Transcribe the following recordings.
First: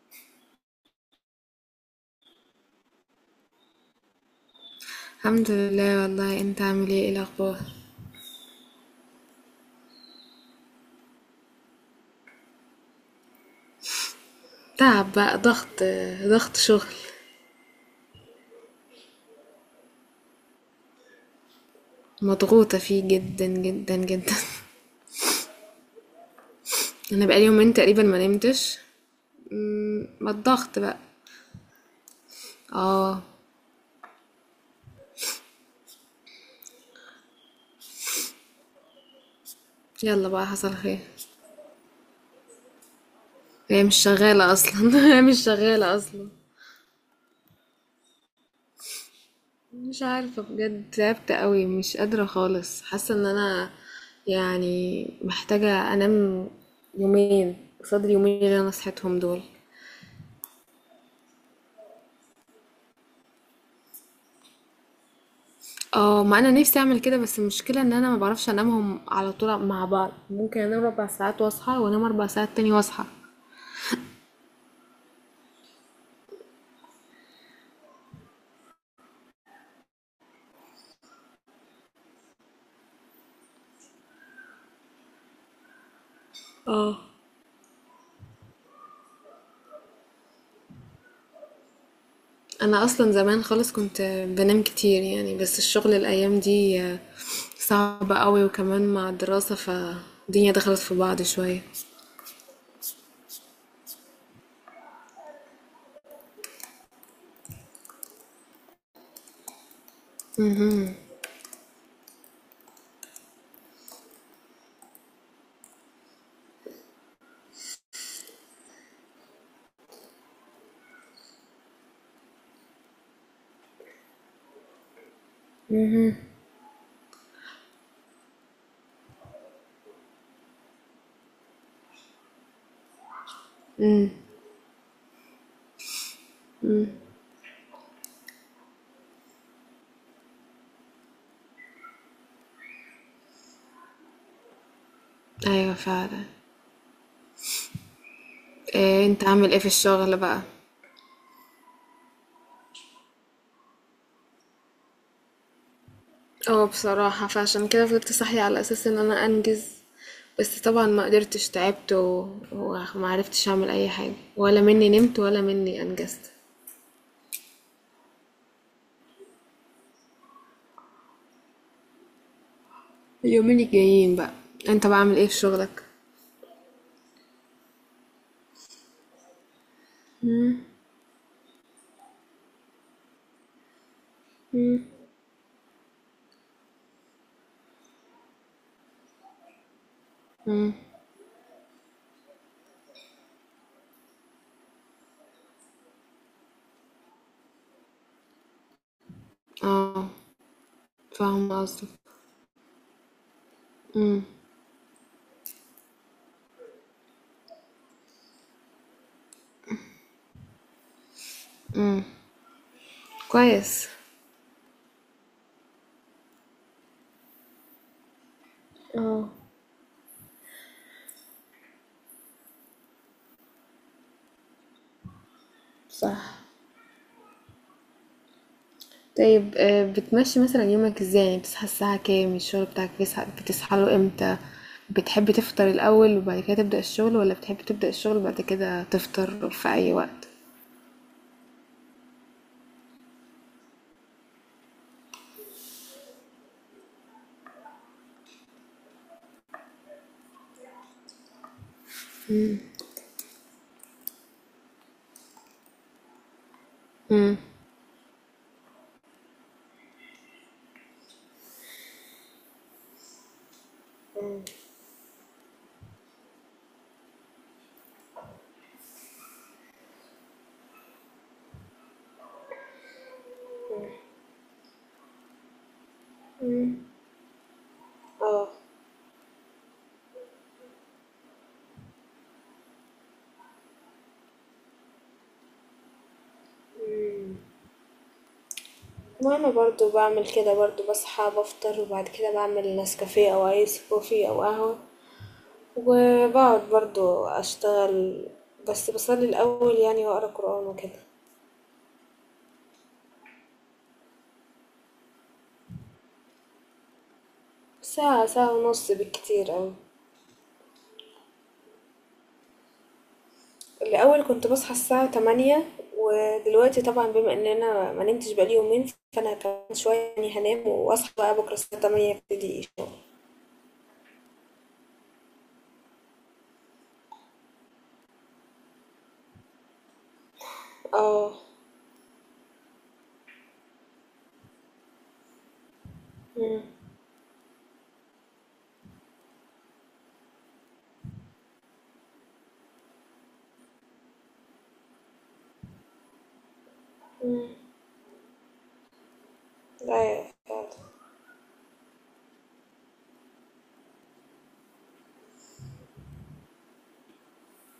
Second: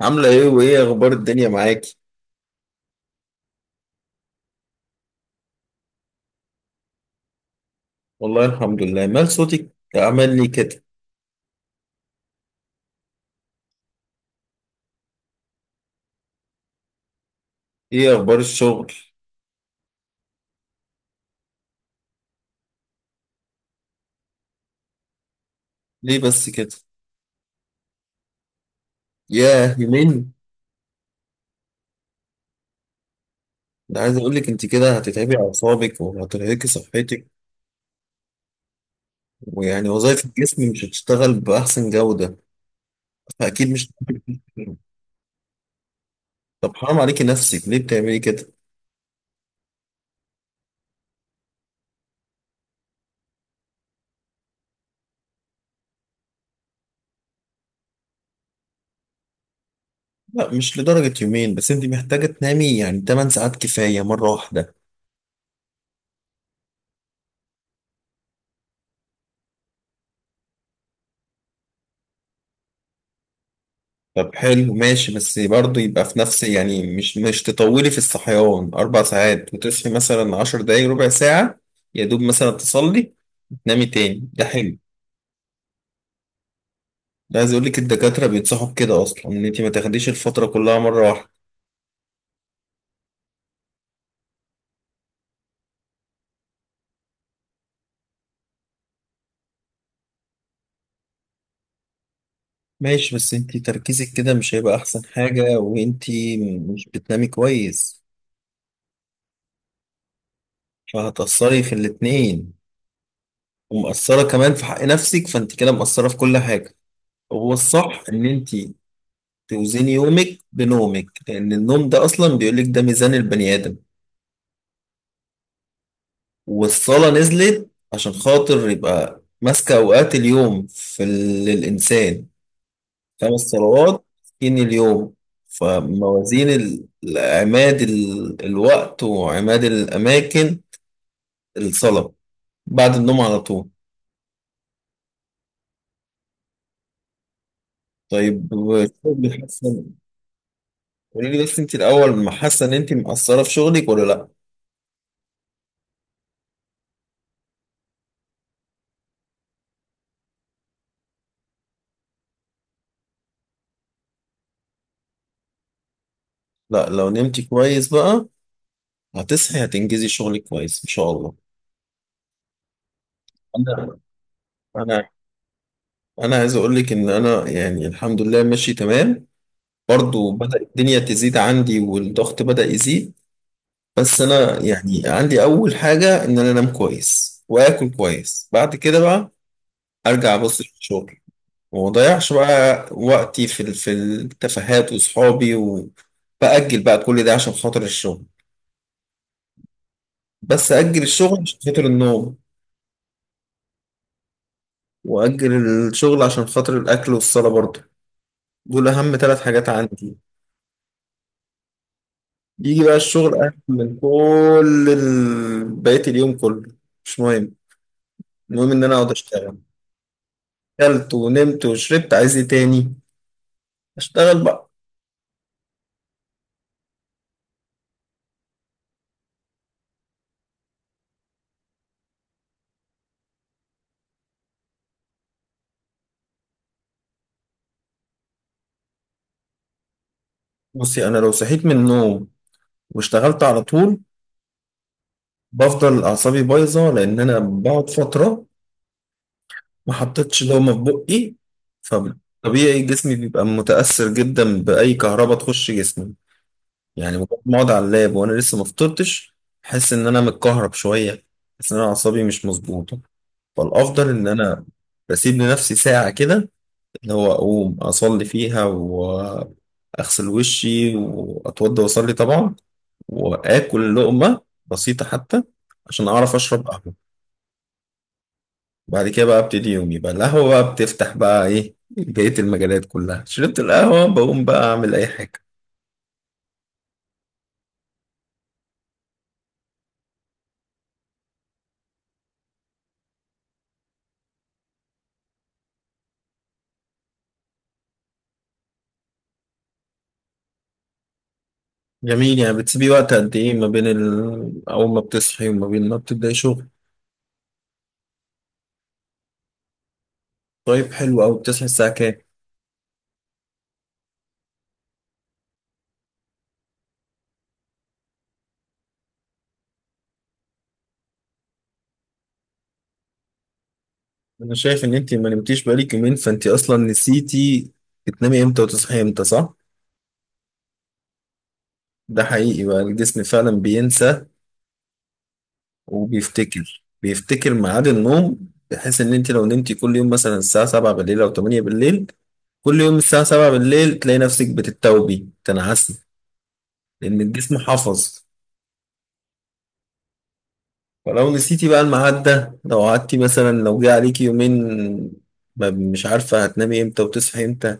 عاملة ايه وايه اخبار الدنيا معاكي؟ الحمد لله. والله انت عامل ايه؟ ايه الاخبار؟ والله الحمد لله، مال صوتك عمل لي كده، تعب بقى، ضغط شغل. ايه اخبار الشغل؟ مضغوطة فيه جدا جدا جدا. ليه بس كده؟ انا بقالي يومين تقريبا ما نمتش. ياه ما يومين، الضغط بقى. اه. انا عايز اقول لك انت كده هتتعبي اعصابك وهترهقي صحتك، ويعني وظائف يلا بقى، الجسم حصل مش خير. هتشتغل باحسن جودة، فاكيد هي مش مش شغالة هتشتغل. اصلا. هي مش شغالة اصلا. طب حرام عليكي نفسك، ليه بتعملي كده؟ مش عارفة بجد، تعبت قوي، مش قادرة خالص، حاسة ان انا يعني محتاجة انام يومين قصاد اليومين اللي انا صحيتهم دول. لا مش لدرجة يومين، بس انت محتاجة تنامي يعني 8 ساعات كفاية مرة واحدة. اه، ما انا نفسي اعمل كده، بس المشكله ان انا ما بعرفش انامهم على طول مع بعض. ممكن انام ربع ساعات واصحى، وانام اربع ساعات تاني واصحى. طب حلو ماشي، بس برضه يبقى في نفس يعني مش تطولي في الصحيان أربع ساعات وتصحي مثلا عشر دقايق ربع ساعة، يا دوب مثلا تصلي تنامي تاني، ده حلو. اه، ده عايز أقولك الدكاترة بينصحوا بكده أصلا، إن أنت ما تاخديش الفترة كلها مرة واحدة. انا اصلا زمان خالص كنت بنام كتير يعني، بس الشغل الايام دي صعب قوي، وكمان مع الدراسه، فالدنيا دخلت في بعض شويه. ماشي، بس أنت تركيزك كده مش هيبقى أحسن حاجة، وأنت مش بتنامي كويس، فهتأثري في الاتنين، ومأثرة كمان في حق نفسك، فأنت كده مقصرة في كل حاجة. هو الصح إن أنت توزني يومك بنومك، لأن النوم ده أصلا بيقولك ده ميزان البني آدم. والصلاة نزلت عشان خاطر يبقى ماسكة أوقات اليوم للإنسان، خمس صلوات ستين اليوم. فموازين ال- عماد الوقت وعماد الأماكن، الصلاة بعد النوم على طول. ايوه فعلا. طيب، إيه؟ انت شغلك عامل ايه في حاسة، الشغل بقى؟ قولي لي بس انت الأول، ما حاسة إن انت مقصرة في شغلك ولا لأ؟ اه، بصراحة فعشان كده فضلت صاحية على أساس إن أنا أنجز، بس طبعا ما قدرتش، تعبت و... وما عرفتش أعمل أي حاجة، ولا مني نمت ولا مني أنجزت. لأ، لو نمتي كويس بقى هتصحي هتنجزي شغلك كويس إن شاء الله. اليومين انا الجايين بقى. أنت انا بعمل إيه في شغلك؟ انا عايز اقول لك ان انا يعني الحمد لله ماشي تمام، برضو بدأ الدنيا تزيد عندي والضغط بدأ يزيد. بس انا يعني عندي اول حاجة ان انا انام كويس واكل كويس، بعد كده بقى ارجع ابص في الشغل، وما اضيعش بقى وقتي في التفاهات وصحابي، وبأجل بقى كل ده عشان خاطر الشغل. اه. بس أجل الشغل عشان فاهمة خاطر قصدك. النوم، وأجل الشغل عشان خاطر الأكل والصلاة برضه. دول أهم ثلاث حاجات عندي. يجي بقى الشغل أهم كويس. من كل بقية اليوم كله، مش مهم. المهم إن أنا أقعد اه. أشتغل. أكلت ونمت وشربت، عايز إيه تاني؟ أشتغل بقى. صح. طيب آه، بتمشي مثلا يومك ازاي؟ يعني بتصحى الساعة كام؟ الشغل بتاعك بتصحى له امتى؟ بتحب تفطر الأول وبعد كده تبدأ الشغل، ولا بتحب تبدأ الشغل بعد كده تفطر في أي وقت؟ بصي، أنا لو صحيت من النوم واشتغلت على طول، بفضل أعصابي بايظة، لأن أنا بقعد فترة ما حطيتش دومة في بقي، فطبيعي جسمي بيبقى متأثر جدا بأي كهرباء تخش جسمي. يعني مجرد ما أقعد على اللاب وأنا لسه ما فطرتش، أحس إن أنا متكهرب شوية، أحس إن أنا أعصابي مش مظبوطة. فالافضل ان انا بسيب لنفسي ساعه كده، اللي هو اقوم اصلي فيها، واغسل وشي واتوضى واصلي طبعا، واكل لقمه بسيطه حتى عشان اعرف اشرب قهوه. اه، وبعد كده بقى ابتدي يومي بقى، القهوه بقى بتفتح بقى ايه بقيه المجالات كلها، شربت القهوه بقوم بقى اعمل اي حاجه. وانا برضو بعمل كده. برضو بصحى، بفطر، وبعد كده بعمل نسكافيه او ايس كوفي او قهوة، وبقعد برضو اشتغل. بس بصلي الاول يعني، واقرا قرآن وكده. جميل، يعني بتسيبي وقت قد ايه ما بين اول ما بتصحي وما بين ما بتبداي شغل؟ ساعة، ساعة ونص بالكتير اوي. طيب حلو قوي، بتصحي الساعه كام؟ الاول كنت بصحى الساعة تمانية، ودلوقتي طبعا بما ان انا ما نمتش بقالي يومين، فانا كمان شوية يعني هنام واصحى بقى بكرة الساعة تمانية ابتدي الشغل. انا شايف ان انت ما نمتيش بقالك يومين، فانت اصلا نسيتي تنامي امتى وتصحي امتى، صح؟ اه. ده حقيقي بقى الجسم فعلا بينسى وبيفتكر، ميعاد النوم، بحيث ان انت لو نمتي كل يوم مثلا الساعة 7 بالليل او 8 بالليل، كل يوم الساعة 7 بالليل تلاقي نفسك بتتوبي تنعسي، لان الجسم حفظ. ايوه فعلا. فلو نسيتي بقى الميعاد ده، لو قعدتي مثلا لو جه عليكي يومين مش عارفة هتنامي امتى وتصحي امتى،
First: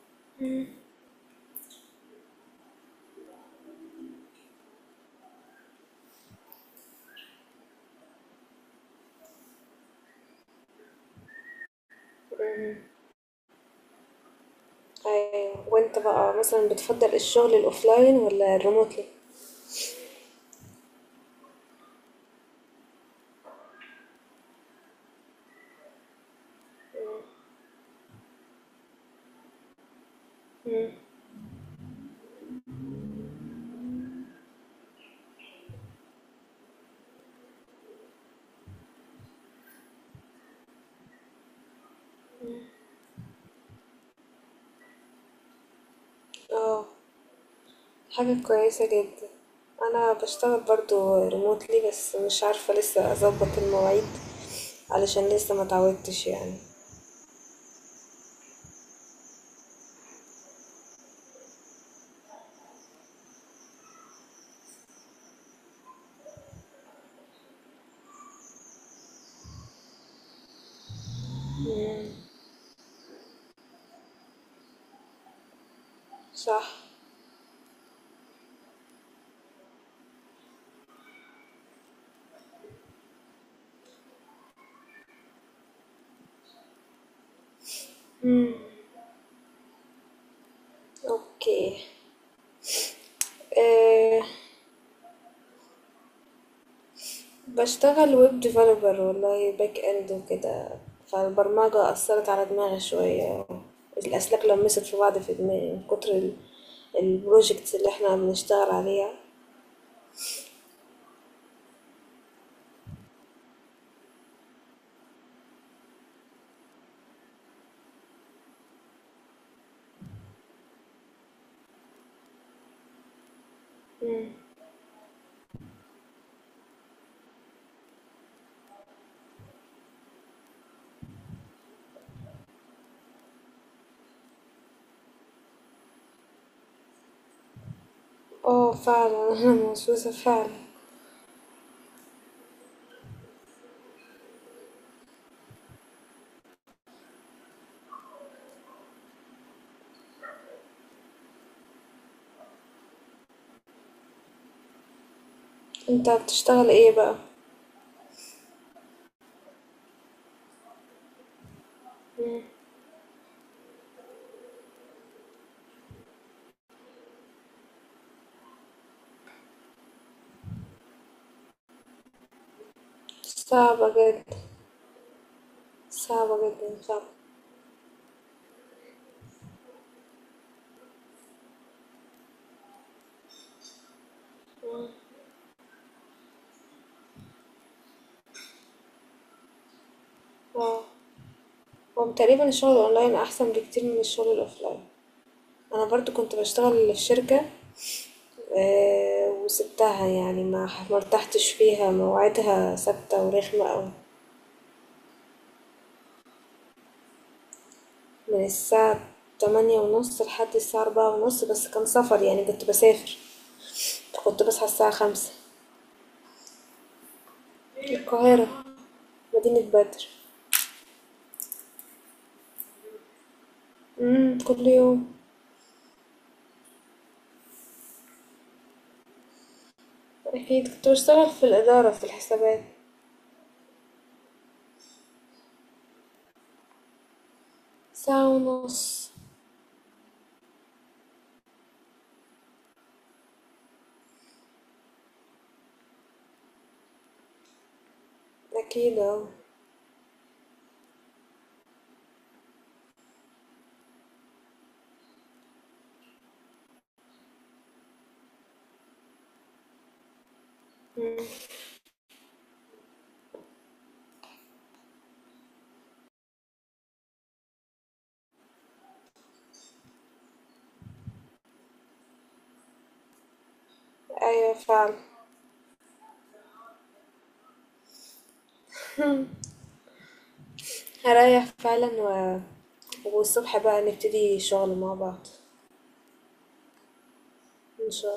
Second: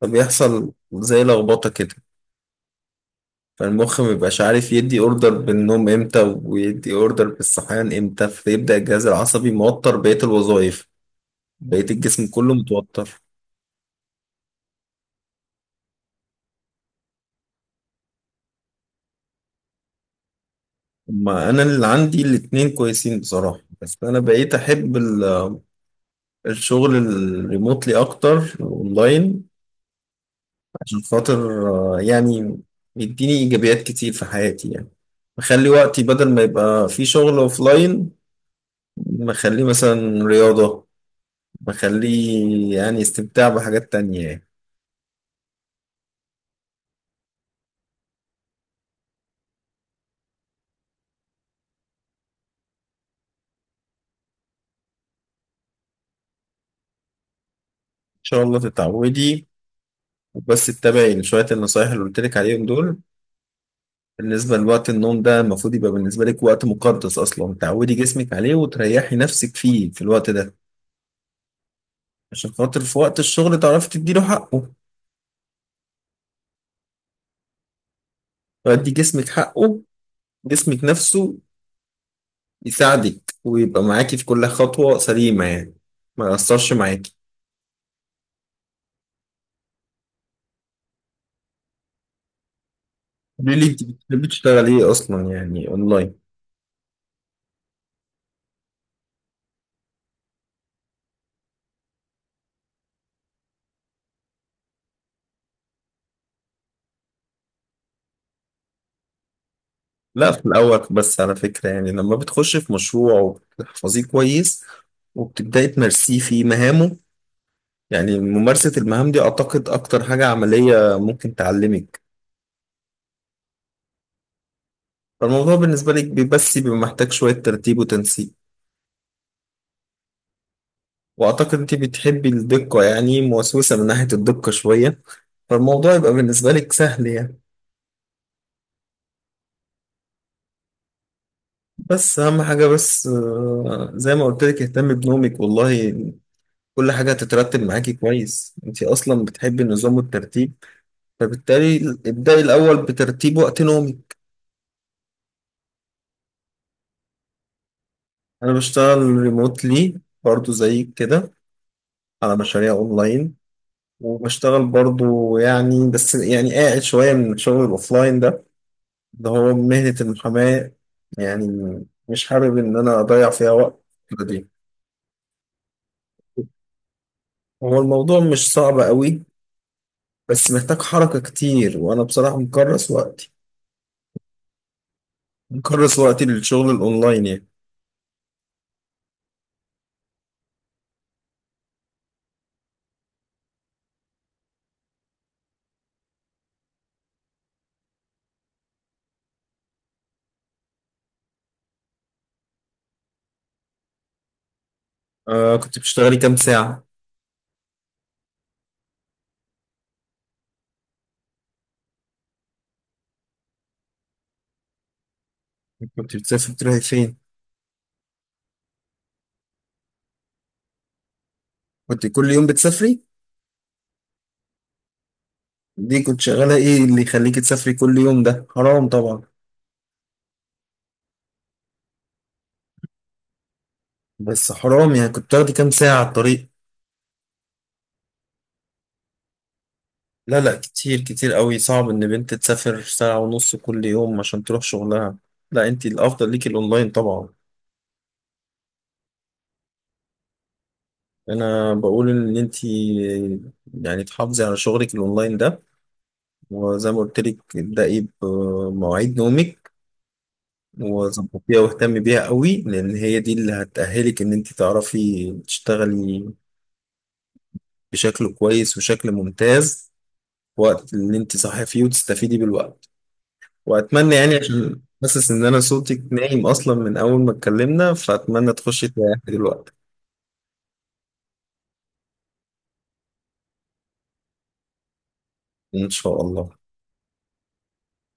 فبيحصل زي لخبطة كده، فالمخ مبيبقاش عارف يدي اوردر بالنوم امتى ويدي اوردر بالصحيان امتى، فيبدأ الجهاز العصبي موتر بقية الوظائف، بقية الجسم كله متوتر. ايوه. وانت بقى مثلا بتفضل الشغل الاوفلاين ولا الريموتلي؟ ما انا اللي عندي الاتنين كويسين بصراحة، بس انا بقيت احب الشغل الريموتلي اكتر اونلاين، عشان خاطر آه، يعني يديني ايجابيات كتير في حياتي يعني، بخلي وقتي بدل ما يبقى في شغل اوفلاين، بخليه مثلا رياضة، بخليه يعني استمتاع بحاجات تانية يعني. اه. حاجة كويسة جدا. انا بشتغل برضو ريموتلي، بس مش عارفة لسه اظبط المواعيد، علشان لسه ما اتعودتش يعني. شاء الله تتعودي، بس اتبعي شوية النصايح اللي قلت لك عليهم دول. بالنسبة لوقت النوم ده، المفروض يبقى بالنسبة لك وقت مقدس أصلا، تعودي جسمك عليه وتريحي نفسك فيه في الوقت ده، عشان خاطر في وقت الشغل تعرفي تديله حقه، صح. تدي جسمك حقه، جسمك نفسه يساعدك ويبقى معاكي في كل خطوة سليمة يعني، ما يأثرش معاكي. اوكي. قولي لي انت أه، بتحبي تشتغلي ايه اصلا يعني اونلاين؟ بشتغل ويب ديفلوبر والله، باك اند وكده. فالبرمجة اثرت على دماغي شوية، الاسلاك لمست في بعض في دماغي من كتر البروجكتس اللي احنا بنشتغل عليها. لا في الاول بس على فكرة يعني، لما بتخشي في مشروع وبتحفظيه كويس وبتبدأي تمارسيه في مهامه، يعني ممارسة المهام دي أعتقد أكتر حاجة عملية ممكن تعلمك. فالموضوع بالنسبة لك بس بيبقى محتاج شوية ترتيب وتنسيق، وأعتقد أنت بتحبي الدقة، يعني موسوسة من ناحية الدقة شوية، فالموضوع يبقى بالنسبة لك سهل يعني. اه فعلا. انا موسوسة فعلا. بس أهم حاجة بس آه، زي ما قلت لك اهتمي بنومك والله، كل حاجة هتترتب معاكي كويس، أنت أصلا بتحبي النظام والترتيب، فبالتالي ابدأي الأول بترتيب وقت نومك. انت بتشتغل ايه بقى؟ أنا بشتغل ريموتلي برضو زي كده، على مشاريع أونلاين، وبشتغل برضو يعني بس يعني قاعد شوية من الشغل الأوفلاين ده، اللي هو مهنة المحاماة، يعني مش حابب إن أنا أضيع فيها وقت. صعبة جدا. دي صعبة جدًا، صعبة. هو الموضوع مش صعب قوي، بس محتاج حركة كتير، وأنا بصراحة مكرس وقتي، للشغل الأونلاين يعني. آه، هو تقريبًا الشغل الأونلاين أحسن بكتير من الشغل الأوفلاين. أنا برضه كنت باشتغل في شركة، وسبتها يعني، ما ارتحتش فيها، مواعيدها ثابتة ورخمة أوي، آه كنت بتشتغلي كام ساعة؟ من الساعة 8:30 لحد الساعة 16:30، بس كان سفر يعني كنت باسافر، فكنت باصحى الساعة 5. كنت بتسافري بتروحي فين؟ القاهرة، مدينة بدر. كنت كل يوم بتسافري؟ إمم، كل يوم. دي كنت شغالة ايه اللي يخليك تسافري كل يوم؟ ده حرام طبعا. أكيد. كنت باشتغل في الإدارة في الحسابات. بس حرام يعني، كنت تاخدي كام ساعة على الطريق؟ ساعة ونص. لا لا، كتير كتير قوي، صعب ان بنت تسافر ساعة ونص كل يوم عشان تروح شغلها. لا انت الافضل ليكي الاونلاين طبعا. أكيد آه. انا بقول ان انت يعني تحافظي على شغلك الاونلاين ده، وزي ما قلت لك ابدأي بمواعيد نومك إمم. وظبطيها واهتمي بيها قوي، لان هي دي اللي هتأهلك ان انت تعرفي تشتغلي بشكل كويس وشكل ممتاز، وقت اللي انت صاحيه فيه، وتستفيدي بالوقت. واتمنى يعني، أيوة عشان فعلا. حاسس ان انا صوتك نايم اصلا من اول ما اتكلمنا، فاتمنى تخشي تريحي دلوقتي. هريح فعلا و... والصبح بقى نبتدي شغل مع بعض. ان شاء الله. إن شاء